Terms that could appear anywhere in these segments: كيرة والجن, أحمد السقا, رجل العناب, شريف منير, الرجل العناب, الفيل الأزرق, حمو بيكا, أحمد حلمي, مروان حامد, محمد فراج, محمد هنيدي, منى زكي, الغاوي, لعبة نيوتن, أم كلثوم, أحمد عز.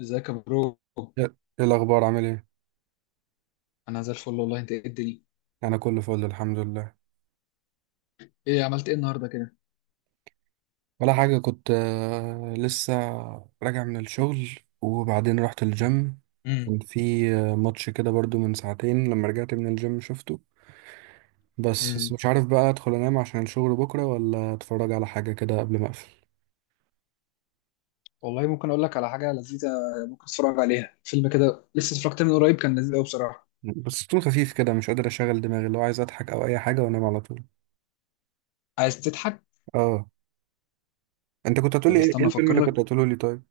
ازيك يا برو. ايه إيه الاخبار، عامل ايه؟ انا زي الفل والله. انت ايه الدنيا؟ انا كله فل الحمد لله. ايه عملت ايه النهارده كده؟ ولا حاجه، كنت لسه راجع من الشغل، وبعدين رحت الجيم. امم. كان في ماتش كده برضو من ساعتين، لما رجعت من الجيم شفته. بس امم. مش عارف بقى ادخل انام عشان الشغل بكره ولا اتفرج على حاجه كده قبل ما اقفل. والله ممكن اقول لك على حاجه لذيذه. ممكن تتفرج عليها فيلم كده، لسه اتفرجت من قريب، كان لذيذ قوي بصراحه. بس طول خفيف كده، مش قادر اشغل دماغي، اللي هو عايز اضحك او اي حاجه وانام على طول. عايز تضحك؟ اه. انت كنت هتقولي طب ايه؟ إيه استنى الفيلم اللي افكر لك. كنت هتقوله لي طيب؟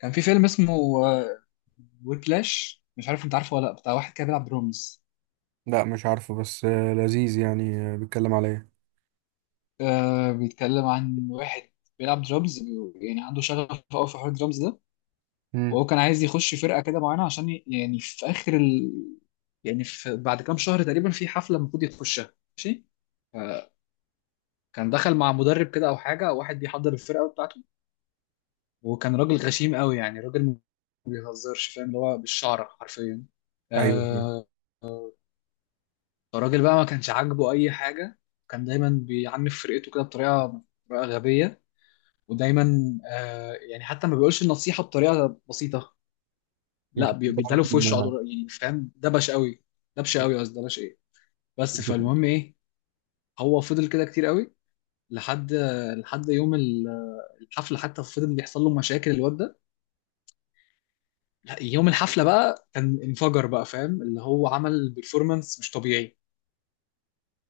كان في فيلم اسمه ويبلاش، مش عارف انت عارفه ولا لا، بتاع واحد كده بيلعب درامز. لا مش عارفه، بس لذيذ يعني. بيتكلم على ايه؟ آه، بيتكلم عن واحد بيلعب درامز، يعني عنده شغف قوي في حوار الدرامز ده. امم. وهو كان عايز يخش فرقه كده معينه عشان يعني في اخر يعني في بعد كام شهر تقريبا في حفله المفروض يخشها، ماشي. كان دخل مع مدرب كده او حاجه، واحد بيحضر الفرقه بتاعته. وكان راجل غشيم قوي، يعني راجل ما بيهزرش، فاهم؟ اللي هو بالشعر حرفيا. ايوه. آه. الراجل بقى ما كانش عاجبه اي حاجه. كان دايما بيعنف فرقته كده بطريقه غبيه. ودايما آه، يعني حتى ما بيقولش النصيحه بطريقه بسيطه. ما لا، تطلعش بيداله في وشه على ما طول، يعني فاهم؟ دبش قوي. دبش قوي، قصدي دبش ايه. بس تطلع. فالمهم ايه. هو فضل كده كتير قوي. لحد لحد يوم الحفله، حتى فضل بيحصل له مشاكل الواد ده. لا، يوم الحفله بقى كان انفجر بقى، فاهم؟ اللي هو عمل بيرفورمانس مش طبيعي.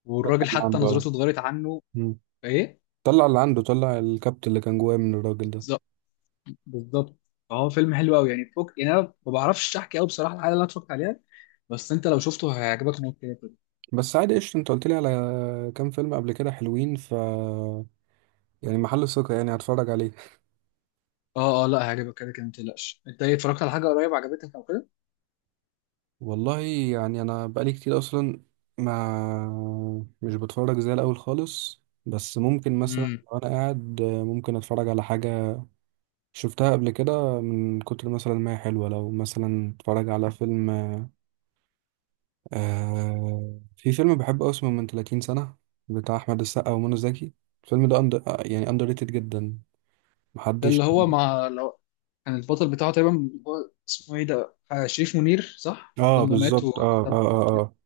والراجل اللي حتى عنده آه. نظرته اتغيرت عنه. مم. ايه؟ طلع اللي عنده، طلع الكبت اللي كان جواه من الراجل ده. بالظبط، بالظبط. فهو فيلم حلو قوي يعني فوق، يعني انا ما بعرفش احكي قوي بصراحه الحاجه اللي انا اتفرجت عليها. بس انت لو شفته هيعجبك موت كده. بس عادي قشطة، انت قلت لي على كام فيلم قبل كده حلوين، ف يعني محل ثقة، يعني هتفرج عليه. اه، اه، لا هيعجبك كده كده ما تقلقش. انت ايه اتفرجت على حاجه قريب عجبتك او كده؟ والله يعني انا بقالي كتير اصلا ما مش بتفرج زي الاول خالص، بس ممكن مثلا امم. لو انا قاعد ممكن اتفرج على حاجة شفتها قبل كده من كتر مثلا ما هي حلوة. لو مثلا اتفرج على فيلم، في فيلم بحبه أوي، اسمه من 30 سنة، بتاع أحمد السقا ومنى زكي. الفيلم ده يعني أندر ريتد جدا. ده محدش. اللي هو مع لو كان البطل بتاعه تقريبا، هو اسمه ايه ده، شريف منير، صح؟ اه لما مات بالظبط، اه وكتب. اه اه اه.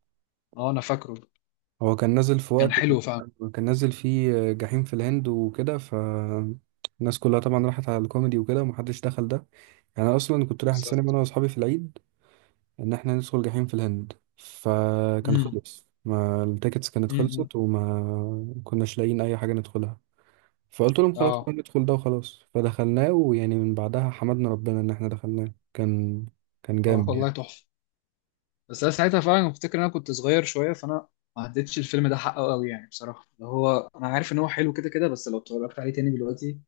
اه، انا فاكره. هو كان نازل في كان وقت حلو فعلا. كان نازل فيه جحيم في الهند وكده، ف الناس كلها طبعا راحت على الكوميدي وكده ومحدش دخل ده. يعني أنا أصلا كنت رايح السينما بالظبط. أنا وأصحابي في العيد إن إحنا ندخل جحيم في الهند، فكان امم. خلص، ما التيكتس كانت امم. خلصت وما كناش لاقيين أي حاجة ندخلها. فقلت لهم خلاص بقى اه، ندخل ده وخلاص، فدخلناه. ويعني من بعدها حمدنا ربنا ان احنا دخلناه، كان كان جامد والله يعني. تحفه. بس انا ساعتها فعلا افتكر ان انا كنت صغير شويه، فانا ما عدتش الفيلم ده حقه قوي يعني بصراحه، اللي هو انا عارف ان هو حلو كده كده، بس لو اتفرجت عليه تاني دلوقتي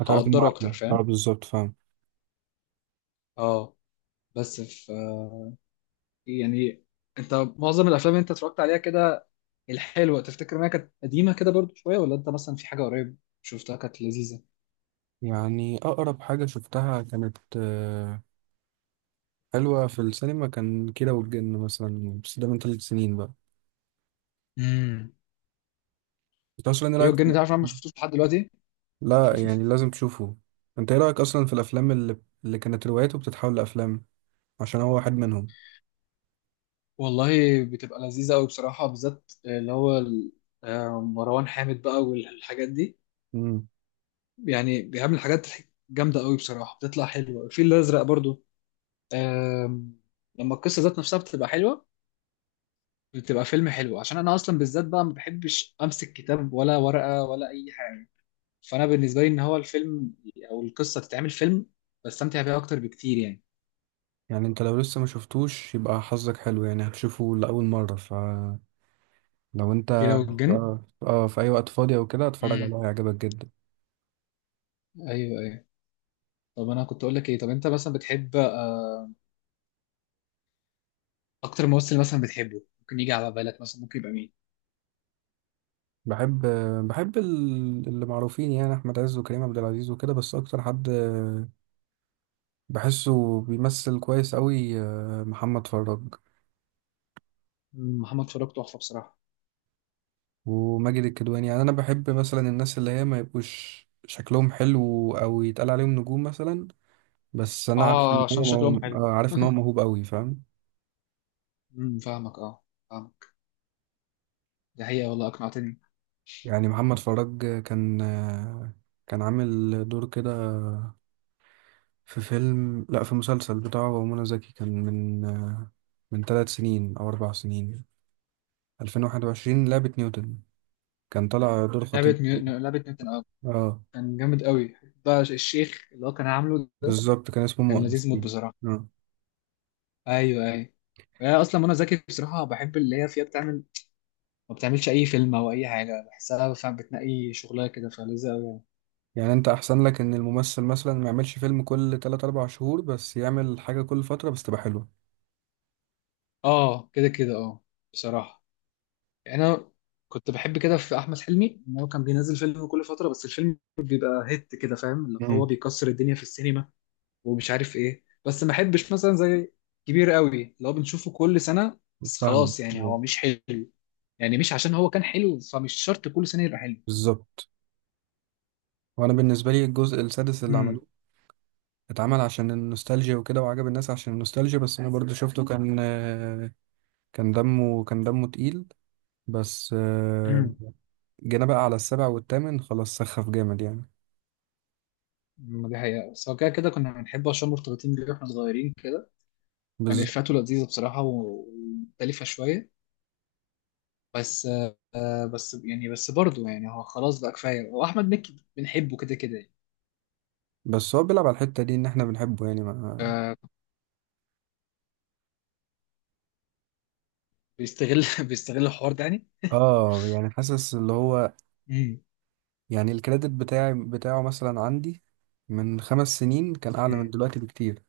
هتعرف انه هقدره اكتر، احلى، اه فاهم؟ بالظبط فاهم. اه. بس يعني انت معظم الافلام اللي انت اتفرجت عليها كده الحلوه تفتكر انها كانت قديمه كده برضو شويه، ولا انت مثلا في حاجه قريب شفتها كانت لذيذه؟ يعني اقرب حاجة شفتها كانت حلوة في السينما، كان كيرة والجن مثلا، بس ده من 3 سنين بقى. امم. انت اصلا ايه كيرة رايك في والجن، تعرف؟ انا ما الأفلام؟ شفتوش لحد دلوقتي. لا يعني لازم تشوفه. انت ايه رايك اصلا في الافلام اللي كانت روايته بتتحول لافلام؟ عشان هو واحد منهم. والله. بتبقى لذيذه قوي بصراحه، بالذات اللي هو مروان حامد بقى والحاجات دي. امم. يعني بيعمل حاجات جامده قوي بصراحه، بتطلع حلوه. الفيل الازرق برضو. آم، لما القصه ذات نفسها بتبقى حلوه، بتبقى فيلم حلو، عشان انا اصلا بالذات بقى ما بحبش امسك كتاب ولا ورقه ولا اي حاجه. فانا بالنسبه لي ان هو الفيلم او القصه تتعمل فيلم، بستمتع بيها اكتر بكتير يعني. يعني انت لو لسه ما شفتوش يبقى حظك حلو، يعني هتشوفه لاول مرة. ف لو انت كيرة والجن. اه اه في اي وقت فاضي او كده اتفرج امم. عليه، هيعجبك جدا. ايوه، ايوه. طب انا كنت اقول لك ايه؟ طب انت مثلا بتحب، اكتر ممثل مثلا بتحبه ممكن يجي على بالك، مثلا ممكن يبقى مين؟ بحب بحب اللي معروفين يعني احمد عز وكريم عبد العزيز وكده. بس اكتر حد بحسه بيمثل كويس قوي محمد فراج محمد فاروق تحفه بصراحه. وماجد الكدواني. يعني انا بحب مثلا الناس اللي هي ما يبقوش شكلهم حلو او يتقال عليهم نجوم مثلا، بس انا عارف اه، ان عشان هو شكلهم حلو. عارف ان هو موهوب قوي فاهم. امم. فاهمك، اه. فاهمك. دي حقيقه، والله اقنعتني. يعني محمد فراج كان عامل دور كده في فيلم، لا، في مسلسل بتاعه هو منى زكي، كان من من 3 سنين أو 4 سنين، 2021، لعبة نيوتن. كان طالع دور عارف، خطيب فيه. لعبه نيوتن، اه. اه كان جامد قوي. بقى الشيخ اللي هو كان عامله ده. بالظبط، كان اسمه كان مؤنس لذيذ موت فيه. بصراحه. اه. ايوه، ايوه. أنا اصلا منى زكي بصراحه بحب اللي هي فيها بتعمل، ما بتعملش اي فيلم او اي حاجه بحسها، فاهم؟ بتنقي شغلها كده فلذيذه قوي يعني. يعني انت احسن لك ان الممثل مثلا ما يعملش فيلم كل 3 4 شهور، بس يعمل حاجة كل فترة بس تبقى حلوة. اه، كده كده اه. بصراحه. يعني انا كنت بحب كده في احمد حلمي ان هو كان بينزل فيلم كل فتره، بس الفيلم بيبقى هيت كده، فاهم؟ اللي امم هو بيكسر الدنيا في السينما. ومش عارف ايه، بس ما احبش مثلا زي كبير قوي اللي هو بنشوفه كل سنه. بس فاهمك، خلاص، يعني أيوة. هو مش حلو. يعني مش عشان هو كان حلو فمش شرط كل سنه يبقى حلو. بالظبط. وانا بالنسبة لي الجزء السادس اللي امم. عملوه اتعمل عشان النوستالجيا وكده، وعجب الناس عشان النوستالجيا، بس انا برضو شفته كان كان دمه تقيل. بس آه، امم. جينا بقى على السابع والثامن، خلاص سخف جامد يعني. دي حقيقة، بس هو كده كده كنا بنحبه عشان مرتبطين بيه واحنا صغيرين. يعني بس افاته لذيذه بصراحه، ومختلفه شويه. بس بس يعني برضه يعني هو خلاص بقى كفايه، واحمد مكي بنحبه كده كده يعني. بس هو بيلعب على الحتة دي ان احنا بنحبه، يعني ما. آه، بيستغل بيستغل الحوار ده يعني. اه يعني حاسس اللي هو مم. يعني الكريدت بتاعي بتاعه مثلا عندي من 5 سنين كان اعلى من مم. دلوقتي بكتير.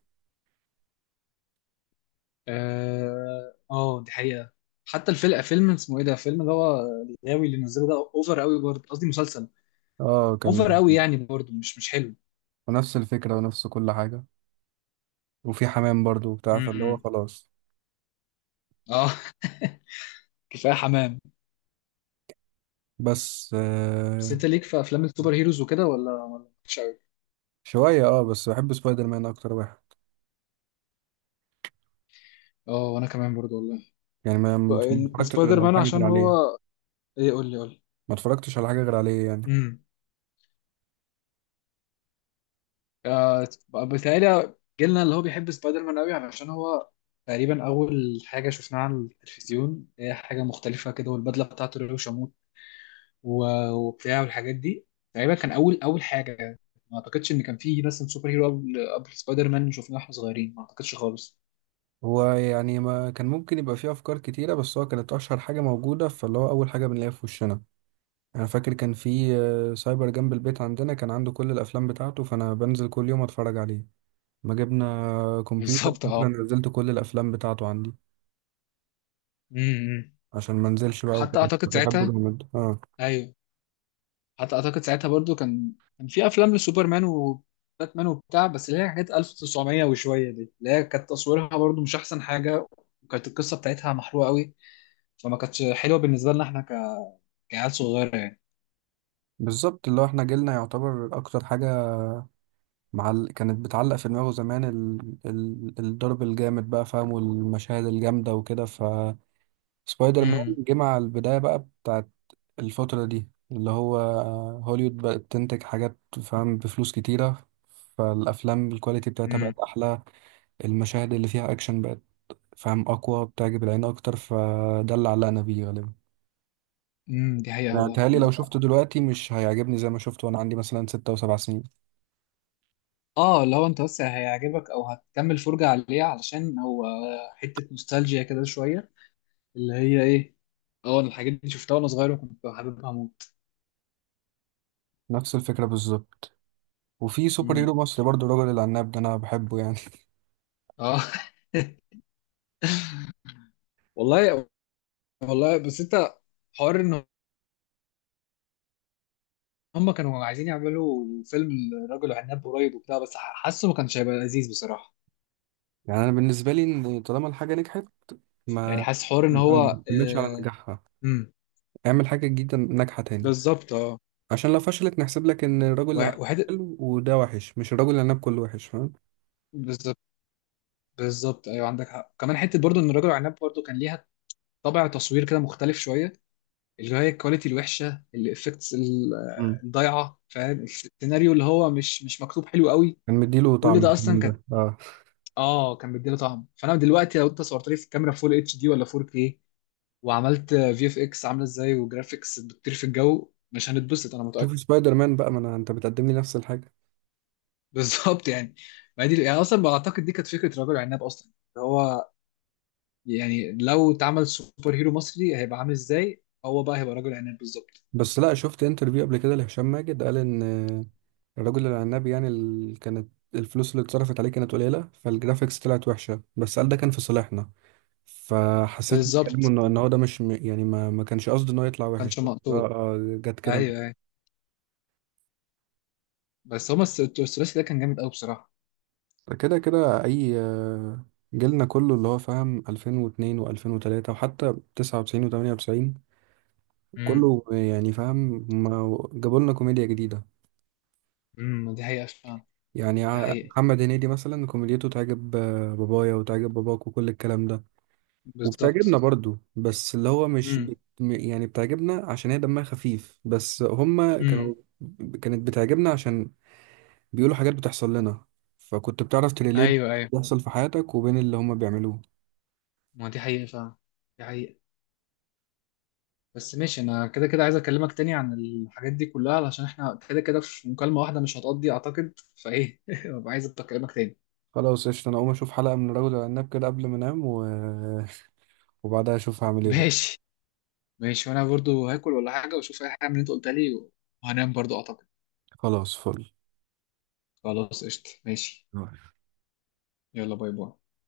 اه، دي حقيقه. حتى الفيلم، فيلم اسمه ايه ده، فيلم اللي هو الغاوي اللي نزله ده اوفر قوي برضه، قصدي مسلسل. اه كان. اوفر قوي يعني برضه مش حلو. ونفس الفكرة ونفس كل حاجة، وفي حمام برضو وبتاع، فاللي هو مم. خلاص. اه. كفايه حمام. بس بس آه. انت ليك في افلام السوبر هيروز وكده، ولا مش قوي؟ شوية اه، بس بحب سبايدر مان اكتر واحد اه، وانا كمان برضه والله. يعني، ما بقى اتفرجتش سبايدر غير على مان حاجة غير عشان عليه، هو. ايه؟ قول لي قول لي. ما اتفرجتش على حاجة غير عليه يعني. امم. آه. بتهيألي جيلنا اللي هو بيحب سبايدر مان قوي علشان هو تقريبا اول حاجه شفناها على التلفزيون، هي حاجه مختلفه كده، والبدله بتاعته اللي هو شموت وبتاع والحاجات دي. تقريبا كان اول اول حاجه يعني. ما اعتقدش ان كان فيه مثلا سوبر هيرو قبل سبايدر مان شفناه واحنا صغيرين، ما اعتقدش خالص. هو يعني ما كان ممكن يبقى فيه أفكار كتيرة، بس هو كانت أشهر حاجة موجودة فاللي هو أول حاجة بنلاقيها في وشنا. أنا فاكر كان في سايبر جنب البيت عندنا، كان عنده كل الأفلام بتاعته، فأنا بنزل كل يوم أتفرج عليه. ما جبنا كمبيوتر، بالظبط، اه. أنا نزلت كل الأفلام بتاعته عندي امم. عشان ما انزلش بقى وحتى وكده. اعتقد كنت بحبه ساعتها. جامد، اه. ايوه. حتى اعتقد ساعتها برضو كان كان في افلام لسوبرمان وباتمان وبتاع، بس اللي هي حاجات 1900 وشويه دي اللي هي كانت تصويرها برضو مش احسن حاجه. وكانت القصه بتاعتها محروقه قوي. فما كانتش حلوه بالنسبه لنا احنا كعيال صغيره يعني. بالظبط، اللي هو احنا جيلنا يعتبر أكتر حاجة كانت بتعلق في دماغه زمان، الضرب الجامد بقى فاهم والمشاهد الجامدة وكده. سبايدر مان امم. جه مع البداية بقى بتاعت الفترة دي، اللي هو هوليوود بقت تنتج حاجات فاهم بفلوس كتيرة، فالأفلام الكواليتي بتاعتها امم. بقت أحلى، المشاهد اللي فيها أكشن بقت فاهم أقوى، بتعجب العين أكتر، فده اللي علقنا بيه غالبا. امم. دي حقيقة، يعني والله متهيألي لو عندك حق. شفته دلوقتي مش هيعجبني زي ما شفته وأنا عندي مثلا 6 و7 سنين. اه، لو انت بس هيعجبك او هتكمل فرجة عليه علشان هو حتة نوستالجيا كده شوية، اللي هي ايه؟ اه، انا الحاجات دي شفتها وانا صغير وكنت حاببها موت. نفس الفكرة بالظبط. وفي سوبر هيرو امم. مصري برضه الراجل العناب ده، أنا بحبه يعني. اه. والله. والله، بس انت حوار ان هم كانوا عايزين يعملوا فيلم الرجل العناب قريب وبتاع، بس حاسه ما كانش هيبقى لذيذ بصراحه. يعني أنا بالنسبة لي إن طالما الحاجة نجحت ما يعني آه، حاسس حوار ان هو ما نكملش على نجاحها، امم. اعمل حاجة جديدة ناجحة تاني. بالظبط، اه. عشان لو فشلت نحسب لك ان الراجل اللي عمل وحته. حلو وده وحش، مش الراجل اللي عناب كله وحش فاهم. بالظبط. بالظبط، ايوه عندك حق، كمان حته برضو ان الرجل العناب برضو كان ليها طابع تصوير كده مختلف شويه، اللي هي الكواليتي الوحشه، الافكتس مم. الضايعه، فاهم؟ السيناريو اللي هو مش مكتوب حلو قوي. كان مديله كل طعم ده اصلا الكلام كان ده، اه. اه، كان بيديله طعم. فانا دلوقتي لو انت صورت لي في الكاميرا فول اتش دي ولا 4K وعملت في اف اكس عامله ازاي، وجرافيكس بتطير في الجو، مش هنتبسط انا شوف متاكد. سبايدر مان بقى، ما أنا... انت بتقدم لي نفس الحاجة. بالظبط يعني، ما هي دي يعني اصلا بعتقد دي كانت فكره رجل عناب اصلا اللي هو يعني لو اتعمل سوبر هيرو مصري هيبقى عامل ازاي؟ هو بقى هيبقى رجل عناب بالظبط. بس لا، شفت انترفيو قبل كده لهشام ماجد قال ان الراجل العناب يعني كانت الفلوس اللي اتصرفت عليه كانت قليلة، فالجرافيكس طلعت وحشة، بس قال ده كان في صالحنا. فحسيت من كلامه بالظبط، انه إن هو ده مش م- يعني ما كانش قصده انه يطلع ما وحش، كانش ده ده، مقصود. آه، جت كده. ايوه، ايوه. بس هما الثلاثي ده كان جامد قوي بصراحه. كده كده اي جيلنا كله اللي هو فاهم 2002 و2003 وحتى 99 و98، امم. كله يعني فاهم، ما جابوا لنا كوميديا جديدة. امم. دي حقيقه فعلا. يعني دي حقيقه. محمد هنيدي مثلا كوميديته تعجب بابايا وتعجب باباك وكل الكلام ده، وبتعجبنا بالظبط. برضو، بس اللي هو مش امم. بت... م- يعني بتعجبنا عشان هي دمها خفيف، بس هما كانوا امم. كانت بتعجبنا عشان بيقولوا حاجات بتحصل لنا، فكنت بتعرف تريليت ايوه، ايوه. بيحصل في حياتك وبين اللي هما بيعملوه. ما دي حقيقه فعلا. دي حقيقه. بس ماشي، انا كده كده عايز اكلمك تاني عن الحاجات دي كلها، علشان احنا كده كده في مكالمة واحدة مش هتقضي اعتقد فايه. ببقى عايز اكلمك تاني. خلاص قشطة، أنا أقوم أشوف حلقة من رجل العناب كده قبل ما أنام و... وبعدها أشوف هعمل إيه بقى. ماشي. ماشي، وانا برضو هاكل ولا حاجة واشوف اي حاجة من اللي انت قلتها لي، وهنام برضو اعتقد. خلاص فل خلاص قشطة، ماشي. يلا، باي باي.